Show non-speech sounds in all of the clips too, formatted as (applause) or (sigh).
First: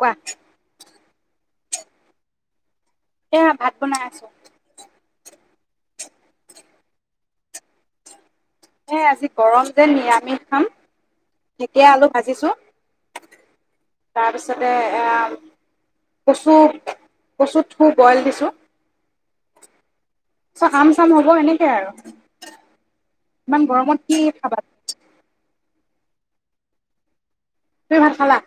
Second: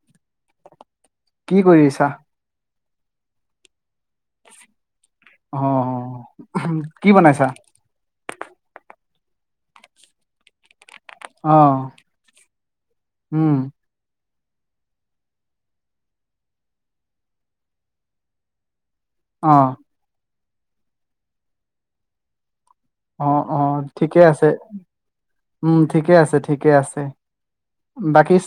কোৱা কি কৰিছা এয়া ভাত বনাই আছো অ', কি বনাইছা এ আজি গৰম যে নিৰামিষ খাম ঢেকিয়া অ', আলু ভাজিছোঁ। উম, তাৰপিছতে আহ কচু-কচু থু বইল দিছোঁ। অহ আম চাম হ'ব এনেকে আৰু। অ-অ ইমান গৰমত কি ঠিকে আছে। খাবা উম ঠিকে আছে-ঠিকে আছে তুমি ভাত বাকী খালা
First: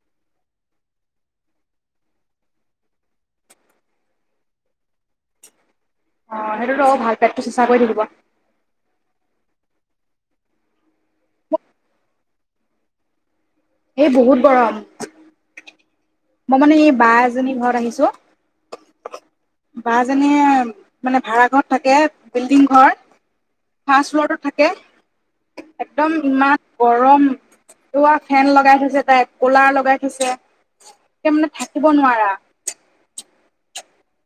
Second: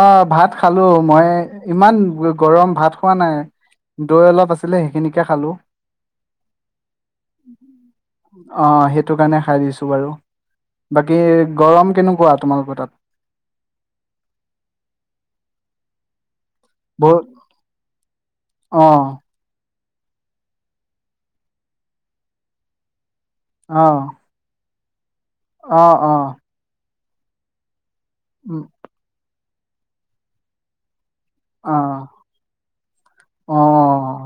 অ ভাত খালো মই ইমান গৰম ভাত খোৱা নাই দৈ অলপ আছিলে সেইখিনিকে খালো। অ সেইটোতো ভাল পেটটো চিচা কৰি থাকিব। অ সেইটো কাৰণে খাই দিছো বাৰু বাকী গৰম কেনেকুৱা তোমালোকৰ তাত? এই বহুত গৰম। মই মানে এই বা বহুত এজনীৰ ঘৰত আহিছো। অ', বা যেনেীয়ে মানে ভাড়া ঘৰত থাকে বিল্ডিং ঘৰ অ', ফাৰ্ষ্ট ফ্লৰত থাকে অ', একদম অ', ইমান গৰম া ফেন উম, লগাই থৈছে তাই ক'লা লগাই থৈছে মানে থাকিব নোৱাৰা। অহ-অহ-অহ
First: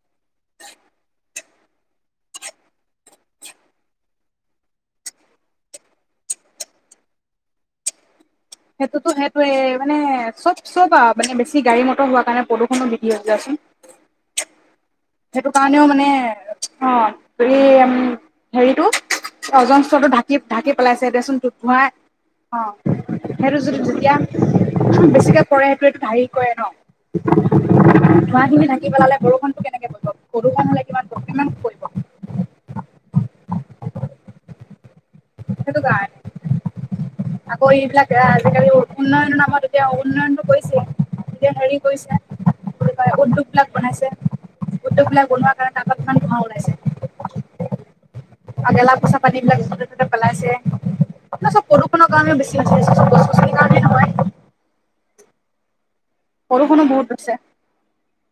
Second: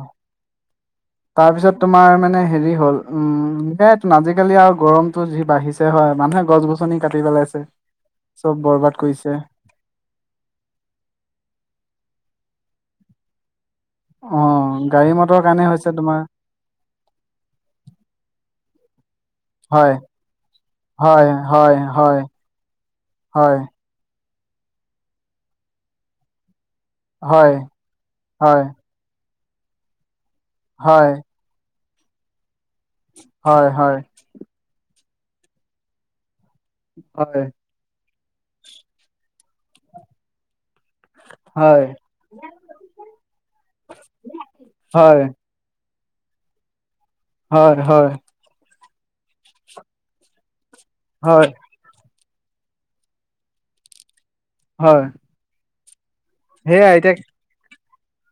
তাৰ পিছত তোমাৰ মানে হেৰি হল। উম আজিকালি আৰু গৰমতটো যি বাঢ়িছে হয়, মানুহে গছ গছনি কাটি পেলাইছে। চব বৰবাদ কৰিছে সেইটোতো-সেইটোয়ে মানে চব-চব মানে বেছি গাড়ী মটৰ হোৱা কাৰণে প্ৰদূষণ (unintelligible) অ গাড়ী মটৰ সেইটো কাৰণে কাৰণেও হৈছে মানে তোমাৰ অঁ হেৰী উম হেৰিটো হয় অজন্ত্ৰটো ঢাকি-ঢাকি পেলাইছে হয় দেচোন ত হয় ভোৰাাই হয় অ হয় হেতু যদি (unintelligible) বেছিকে পৰে সেইটোটো ধাৰি কৰে ন? হয় ধোৱাা খিনি ঢাকি পেলালে বৰষুণ সৰুষণ হ'লে কিমান কিমান পৰিব? হয়-হয় সেইটে কাৰণে হয়। এতিয়া আজিকালি উন্নয়নৰ নামত এতিয়া উন্নয়নতটো কৈছে হেৰি হয় কৰিছে কয় উদ্যোগ বিলাক বনাইছে উদ্যোগ বিলাক হয় বনোৱা কাৰণে ত (unintelligible) খাওঁ ওলাইছে। হয় হয়। পঁচা পানী বিলাক যতে ততে পেলাইছে হয় আপোনাৰ চব (unintelligible) (unintelligible) গছ গছনিৰ কাৰণে নহয় হয়। সেয়া বৰষুণো এতিয়া বহুত আছে।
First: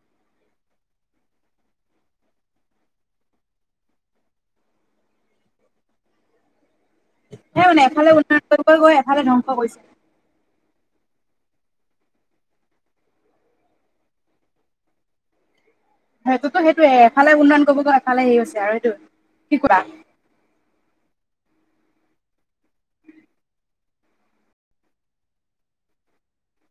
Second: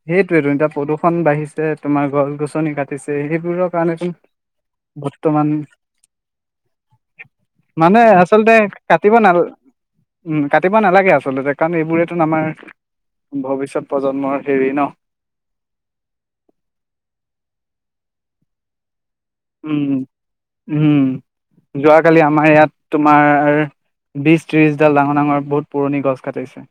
সেইটোৱেতো এতিয়া প্ৰদূ্ষণ বাঢ়িছে তোমাৰ গছ গছনি কাটিছে সেইবোৰৰ কাৰণ, বৰ্তমান সেই মানে এফালে উন্নয়ন আচলতে কৰিব গৈ কাটিব এফালে নাল ধ্বংস কৰিছে উ কাতিবা নালাগে আচলতে কাৰণ এইবোৰত আমাৰ ভৱিষ্যত প্ৰজন্মৰ হেৰি ন। সেইটোতো সেইটোয়ে এফালে উন্নয়ন কৰিব গ এফালে হে আ হৈছে আৰু সটো। উম উম। যোৱাকালি আমাৰ ইয়াত তোমাৰ বিশ ত্ৰিশডাল ডাঙৰ ডাঙৰ বহুত পুৰণি গছ কাটিছে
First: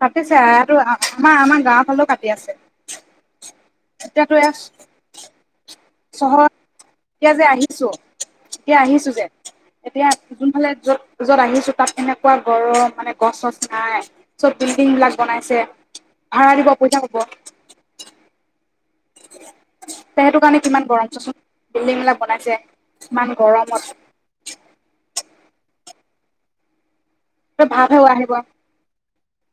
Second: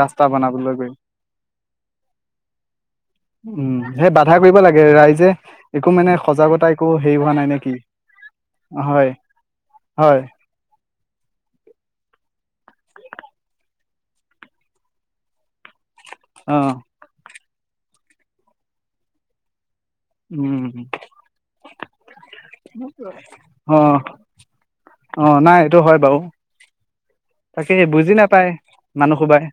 ৰাস্তা কাটিছে বনাবলৈ আয়ো গৈ। আমাৰ আমাৰ গাঁৱৰ ফালেও কাটি আছে, উম, সেই বাধা এতিয়াতো কৰিব লাগে ৰাইজে (unintelligible) চহৰত একো হেৰি এতিয়া হোৱা নাই যে নে কি? আহিছোঁ এতিয়া হয়, আহিছোঁ যে এতিয়া হয়, যোনফালে য'ত য'ত আহিছোঁ তাত তেনেকুৱা গৰম মানে গছ চছ নাই চব বিল্ডিং বিলাক বনাইছে ভাড়া দিব অ', পইচা হব। (inaudible) তে সেইটো কাৰণে উম, কিমান গৰম চচোন বিল্ডিংবলাক বনাইছে কিমান গৰমত (inaudible) টো হয় বাৰু তই তাকে ভাৱ হে বুজি আহিব নাপায় মানুহ সোবাই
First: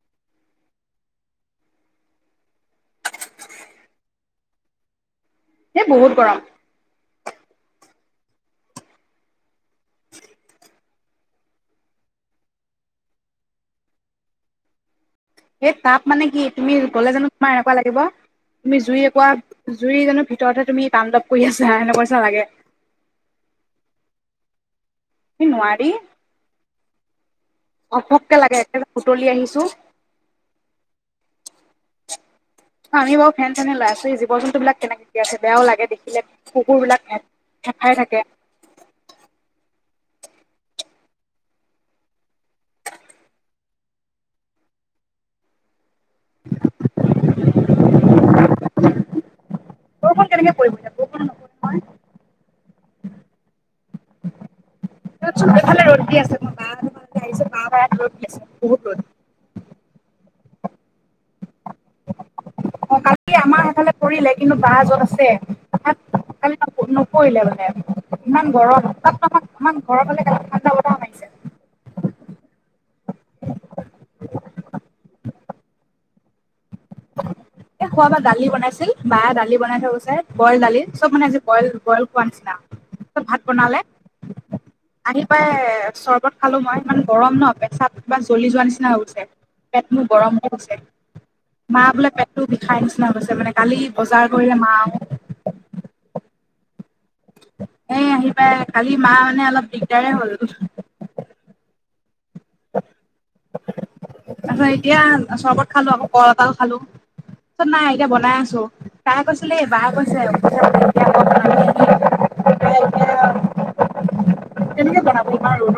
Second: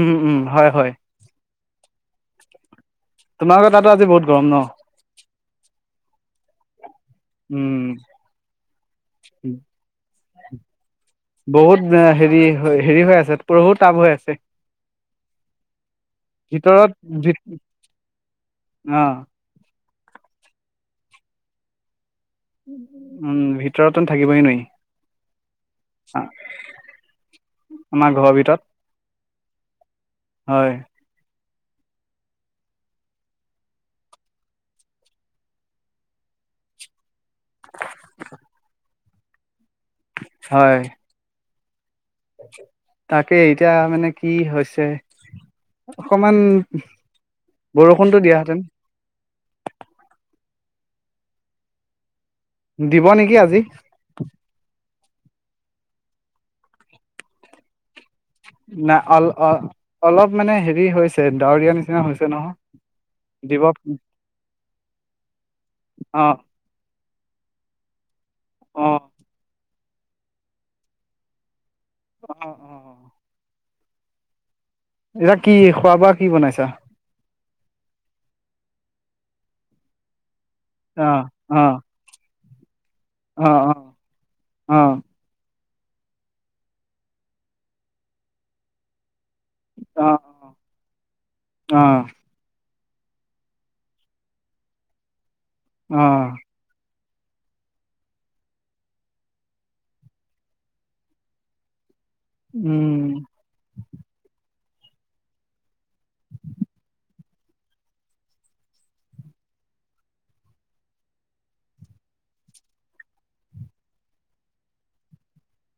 উম উম হয় হয় তোমালোকৰ তাতো আজি বহুত গৰম ন? সেই বহুত গৰম উম। উম বহুত হেৰি হেৰি হৈ আছে পহু টাব হৈ আছে। এই তাপ মানে কি তুমি ভিতৰত গ'লে জানো ভি তোমাৰ এনেকুৱা লাগিব তুমি জুই অ একা জুৰি জনৰ ভিতৰত হে তুমি তাণ্ডৱ কৰি আছা নিচিনা লাগে উম ভিতৰতো থাকিবো নোৱাৰি। উ নোৱাৰি, আমাৰ ঘৰৰ ঘপককে লাগে ভিতৰত একেবাৰে উতলি আহিছো। হয় আমি বাৰু ফেন চেনে লৈ আছো এই জীৱ জন্তু বিলাক কেনেকে আছে বেয়াও লাগে দেখিলে কুকুৰ বিলাক ফেফাই থাকে হয় তাকে, এতিয়া মানে কি হৈছে অকমান বৰষুণটো দিয়াহেঁতেন (unintelligible) দিব নিকি আজি এফালে ৰ'দ দি আছে মই বা হঁতৰ ঘৰলে আহিছোঁ ন অল অ অলপ মানে হেৰি হৈছে ডাৱৰীয়াৰ নিচিনা হৈছে নহয় অ কালি আমাৰ দিব সেইফালে পৰিলে কিন্তু বা যত আছে অ পৰিলে মানে ইমান গৰম নহয় ইমান গৰম হ'লে অলপ ঠাণ্ডা বতৰ মাগিছে অ অ এতিয়া কি খোৱা বোৱা কি বনাইছা এ খোৱাবা দালি বনাইছিল বায়ে দালি বনাই থৈ গৈছে বইল দালি চব অ মানে আজি অ বইল বইল খোৱা নিচিনা চব ভাত অ বনালে অ অ আহি পাই চৰ্বত খালো মই ইমান গৰম ন পেছাব কিবা জ্বলি যোৱা নিচিনা হৈ গছে পেট মোৰ অ গৰম হৈ গৈছে অ মা বোলে পেটটো বিষ খাই নিচিনা হৈ গৈছে মানে কালি বজাৰ কৰিলে মা অ এ আহি পাই কালি মা মানে অলপ দিগদাৰে হ'ল উম তাৰপাছত এতিয়া চৰ্বত খালো আকৌ কল এটাও খালো ত নাই এতিয়া বনাই আছো তাই কৈছিলে বাই কৈছে এতিয়াই বনাই ল পাছত কৰে কেনেকে বনাবি ইমান ৰ'দ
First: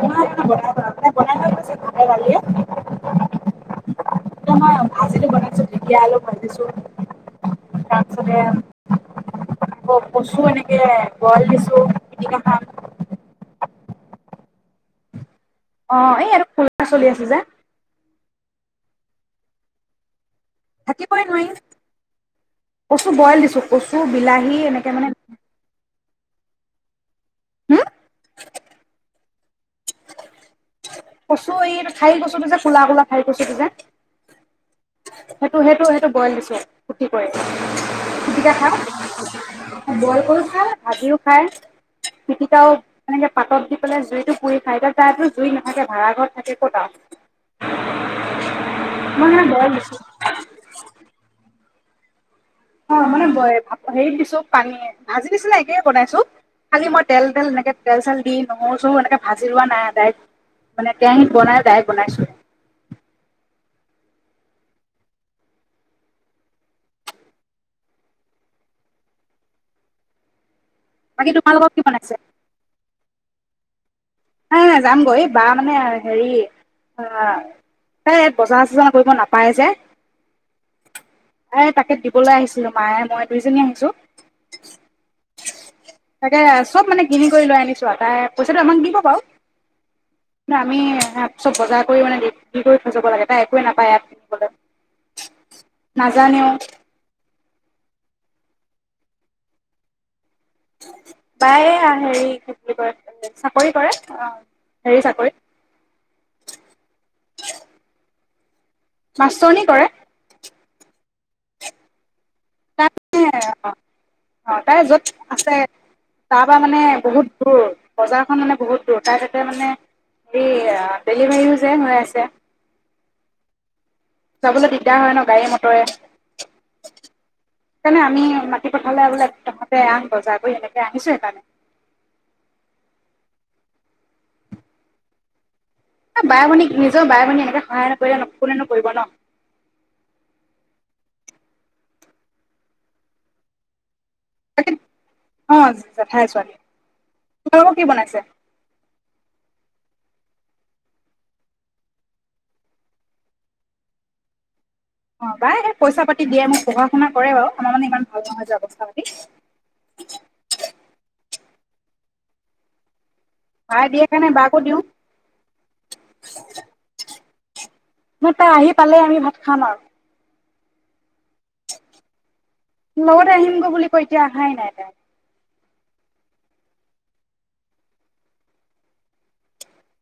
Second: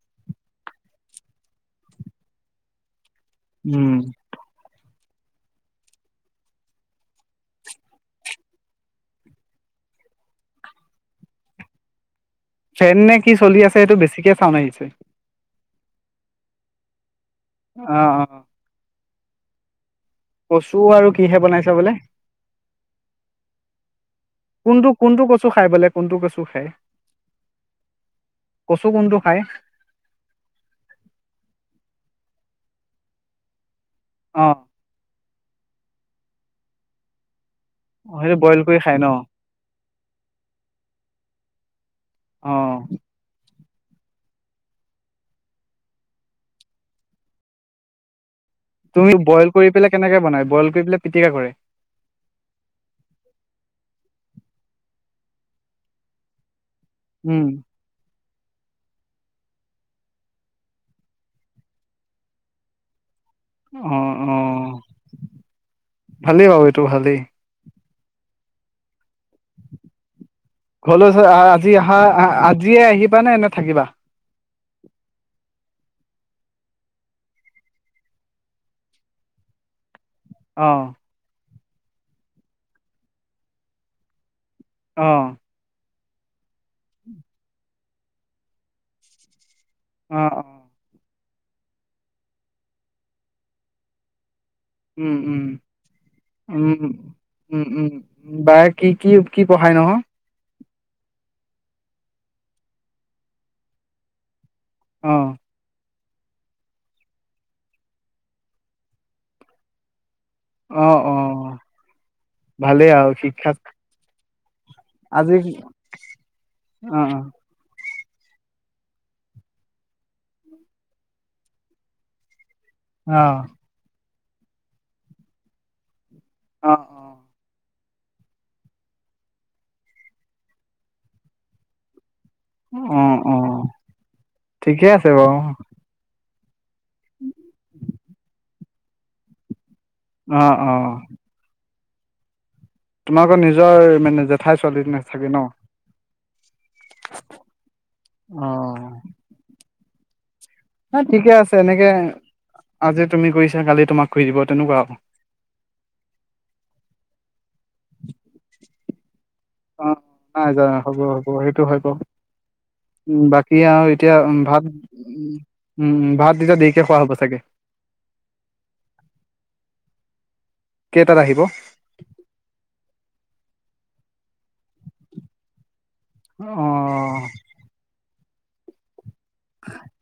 তাই বনাই থৈ গৈছে ভাতে ডালিয়ে উম ভাজিতো বনাইছো ঢেকিয়া, আৰু ভাজিছো তাৰপিছতে আকৌ কচু এনেকে বইল দিছো পিটিকা খাম ফেন নে কি চলি আছে সেইটো বেছিকে চাওন্দ আহিছে অ এই এইটো কোলাৰ চলি আছে যে অ অ কচু আৰু থাকিবই কিহে নোৱাৰি বনাইছা বোলে কচু বইল দিছো কচ কোনটো কোনটো কচু খাই বোলে কোনটো কচু খাই হম কচু কোনটো খাই কচু এই ঠাই কচুটো যে কোলা কোলা ঠাই কচুটো যে অ সেইটো সেইটো সেইটো বইল কচু খেতি কৰে অ সেইটো বইল কৰি খাই ন বইল কৰি খায় ভাজিও খায় অ পিটিকাও মানে এনেকে পাটৰ দি জুইতটো পুৰি খাই তাইতো জুই নাথাকে ভাড়া ঘৰত থাকে ক'তা তুমি বইল কৰি পেলাই কেনেকে বনাই বইল কৰি পেলাই পিটিকা কৰে নাই (inaudible) অ মানে ভাপত হেৰিত দিছো পানী ভাজি নিছিনা একে বনাইছো খালি মই তেল উম তেল এনেকে তেল চেল দি নহৰু চহৰু এনেকে ভাজি লোৱা নাই ডাইৰেক্ট মানে কেৰাহীত বনাই ডাইৰেক্ট বনাইছো অ অ ভালেই বাৰু এইটো ভালেই হলোদ হৈ বাকী আহা তোমালোকক আজি কি আহা বনাইছে আজিয়ে আহি আহিবানে থাকিবা নাই যাম গৈ এই বা মানে হেৰি তাই বজাৰ চজাৰ কৰিব নাপায় যে আহ এ তাকে দিবলৈ আহিছিলো মায়ে মই দুইজনী আহিছো আহ তাকে চব মানে কিনি কৰি লৈ আনিছো তাই পইচাটো আমাক দিব হয় অ অ নাই আমি হেপ চব বজাৰ কৰি মানে কৰি দি থৈ যাব লাগে তাই একোৱে নাপায় ইয়াত কিনিবলৈ উম উম উম নাজানেও উম উম বায় কি কি কি পঢ়ায় নহয় বায়ে হেৰি কি বুলি কয় চাকৰি কৰে অ হেৰি অ চাকৰি মাছটৰণী কৰে অ অ ভালে আৰু তাই শিক্ষা অ অ তাই য'ত আজি আছে তাৰ পৰা মানে অ', বহুত দূৰ বজাৰখন মানে বহুত দূৰ তাত ইতে মানে হেৰি ডেলিভাৰীও যে হৈ আছে আহ যাবলৈ দিগদাৰ হয়, ন গাড়ী মটৰে অ। সেইকাৰণে আমি মাটি পথাৰলৈ বোলে তাহঁতে আন বজাৰ কৰি এনেকে আহিছো সেইকাৰণে। অ-অ, ঠিকে আছে বাৰু। বায়-ভনী, নিজৰ বাই-ভনী এনেে সহায় নকৰিলে ন, ফোনে নকৰিব ন। অ-অ, তোমালোকৰ নিজৰ মানে জেঠাই ছোৱালী নাথাকে ন। হয় ছোৱালী তোমালোকক কি বনাইছে? হ ঠিকে আছে এনেকে আজি তুমি কৰিছা কালি তোমাক কৰি দিব তেনেকুৱা। অ বাই পইচা পাতি দিয়ে মোক পঢ়া শুনা কৰে বাৰু আমাৰ মানে ইমান ভাল নহয় যে অৱস্থা পাতি অ'-অ, ' যা হ'ব-হ'ব সেইটো হয় বাৰু উ' বাকী বাই আৰু দিয়ে এতিয়া কাৰণে বাকো ভাত দিওঁ উ-উ ভাত এতিয়া দেৰিকে খোৱা হ'ব চাগে। মই তাই আহি পালে আমি ভাত খাম আৰু। কেইটাত আহিব। কত আহিম গৈ বুলি কৈ এতিয়া অহাই নাই তাই। অঁহ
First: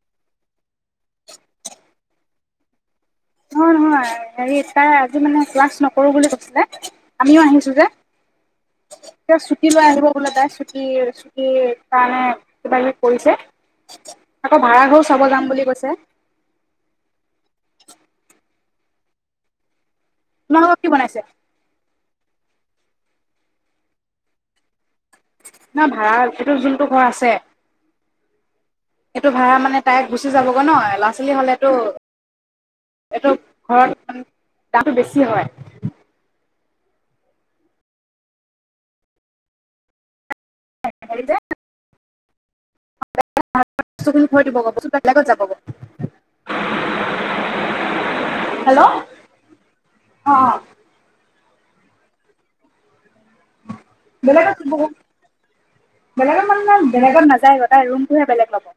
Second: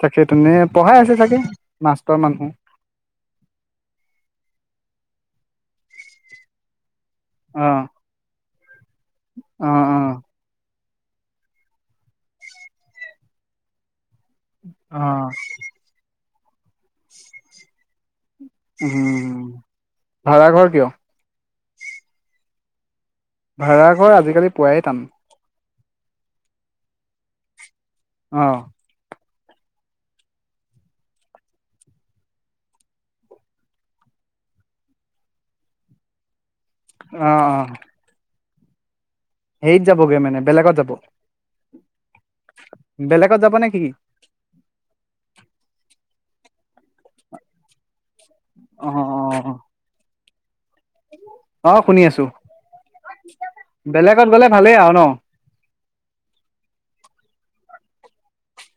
তাকেই তেনে পঢ়াই আছে চাগে মাষ্টৰ মানুহ, নহয়-নহয়, হেৰি তাৰ আজি মানে ক্লাছ নকৰো বুলি কৈছিলে। আমিও আহিছো অ', যে, এ চুতি ল অ', আহিব অ', বোললে তাই। কি-কি কাৰণে কিবা কিবি কৰিছে। আকৌ ভাড়াঘৰ চাব অ', যাম বুলি কৈছে। উম, ভাড়াঘৰ তোমালোকৰ কিয়? কি বনাইছে? ভাড়াঘৰ আজিকালি পুৱাই টান। নহ ভাড়া এইটো যোনটো ঘৰ আছে, অহ, এইটো ভাড়া মানে তাইক গুচি যাবগৈ ন ল'ৰা-ছোৱালী হ'লেতো এইটো ঘৰত দামটো বেছি হয়। অহ-অহ, সেইত যাবগৈ মানে বেলেগত যাব। হেৰি যে বেলেগত যাব নে কি? দিব বস্তু বেলেগত যাব। হেল্ল' অ অ-অ, অ', অ', শুনি আছো। বেলেগতত বেলেগৰ মানে বেলেগত নাযায় ৰুমটোহে বেলেগ ল'ব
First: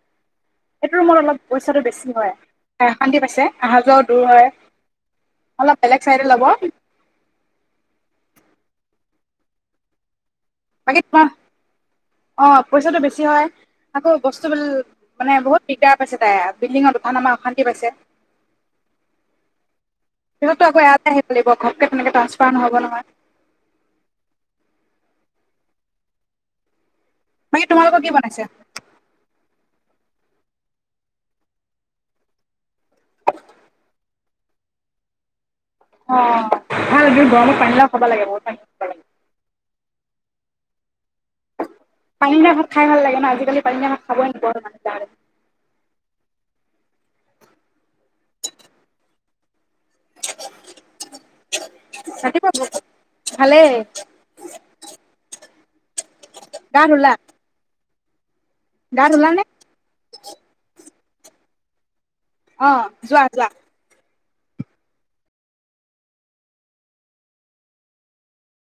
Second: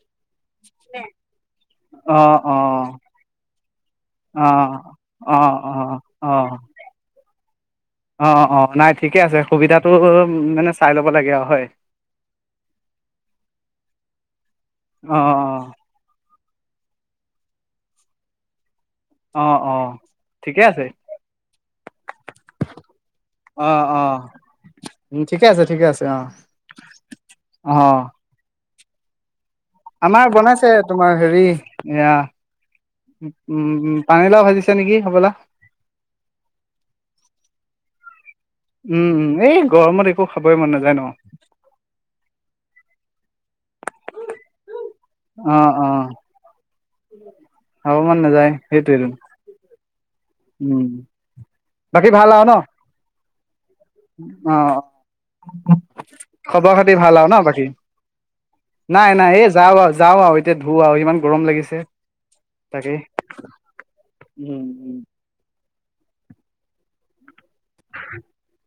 এইটো ৰুমত অলপ পইচাটো বেছি হয় অ', অ', অশান্তি পাইছে অহা যোৱাও দূৰ অ', হয় অ', অলপ অ', বেলেগ চাইডে ল'ব অ', অ', অ', নাই ঠিকে আছে সুবিধাটো মানে চাই বাকী ল'ব লাগে আৰু হয়। অ পইচাটো বেছি হয় আকৌ অ', মানে বহুত অ', বিকা পাইছে তাই বিল্ডিঙত উঠা নমা অশান্তি পাইছে অ', অ', সিহঁততো আকৌ ইয়া পা হে (unintelligible) (unintelligible) টাছে অহ অহ উম ঠিকে আছে ঠিকে আছে অ বাকী অ', তোমালোকৰ কি বনাইছে আমাৰ বনাইছে তোমাৰ হেৰি এয়া উম পানীলাও ভাজিছে নেকি হবলা অ ভাল গৰমৰ পানী লাও খব লাগে বহুত পানী খাব লাগে। উম এ গৰমত একো খাবই মন নাযায় ন পানীলাও ভাত খাই ভালাগে আজিকালি পানী (unintelligible) খাবই নোৱাৰো (unintelligible) অ অ খাবমন নাযায় সেইটোৱেটো উম বাকী ভাল আৰু ৰাতিপুৱা ন ভালেই অ খবৰ গা খাতি ভাল ধুলা আৰু ন বাকী গা নাই ধুলা নাই নে এই যাওঁ আৰু যাওঁ আৰু এতিয়া ধো আৰু ইমান গৰম লাগিছে অ তাকেই যোৱা যোৱা উম উম (inaudible)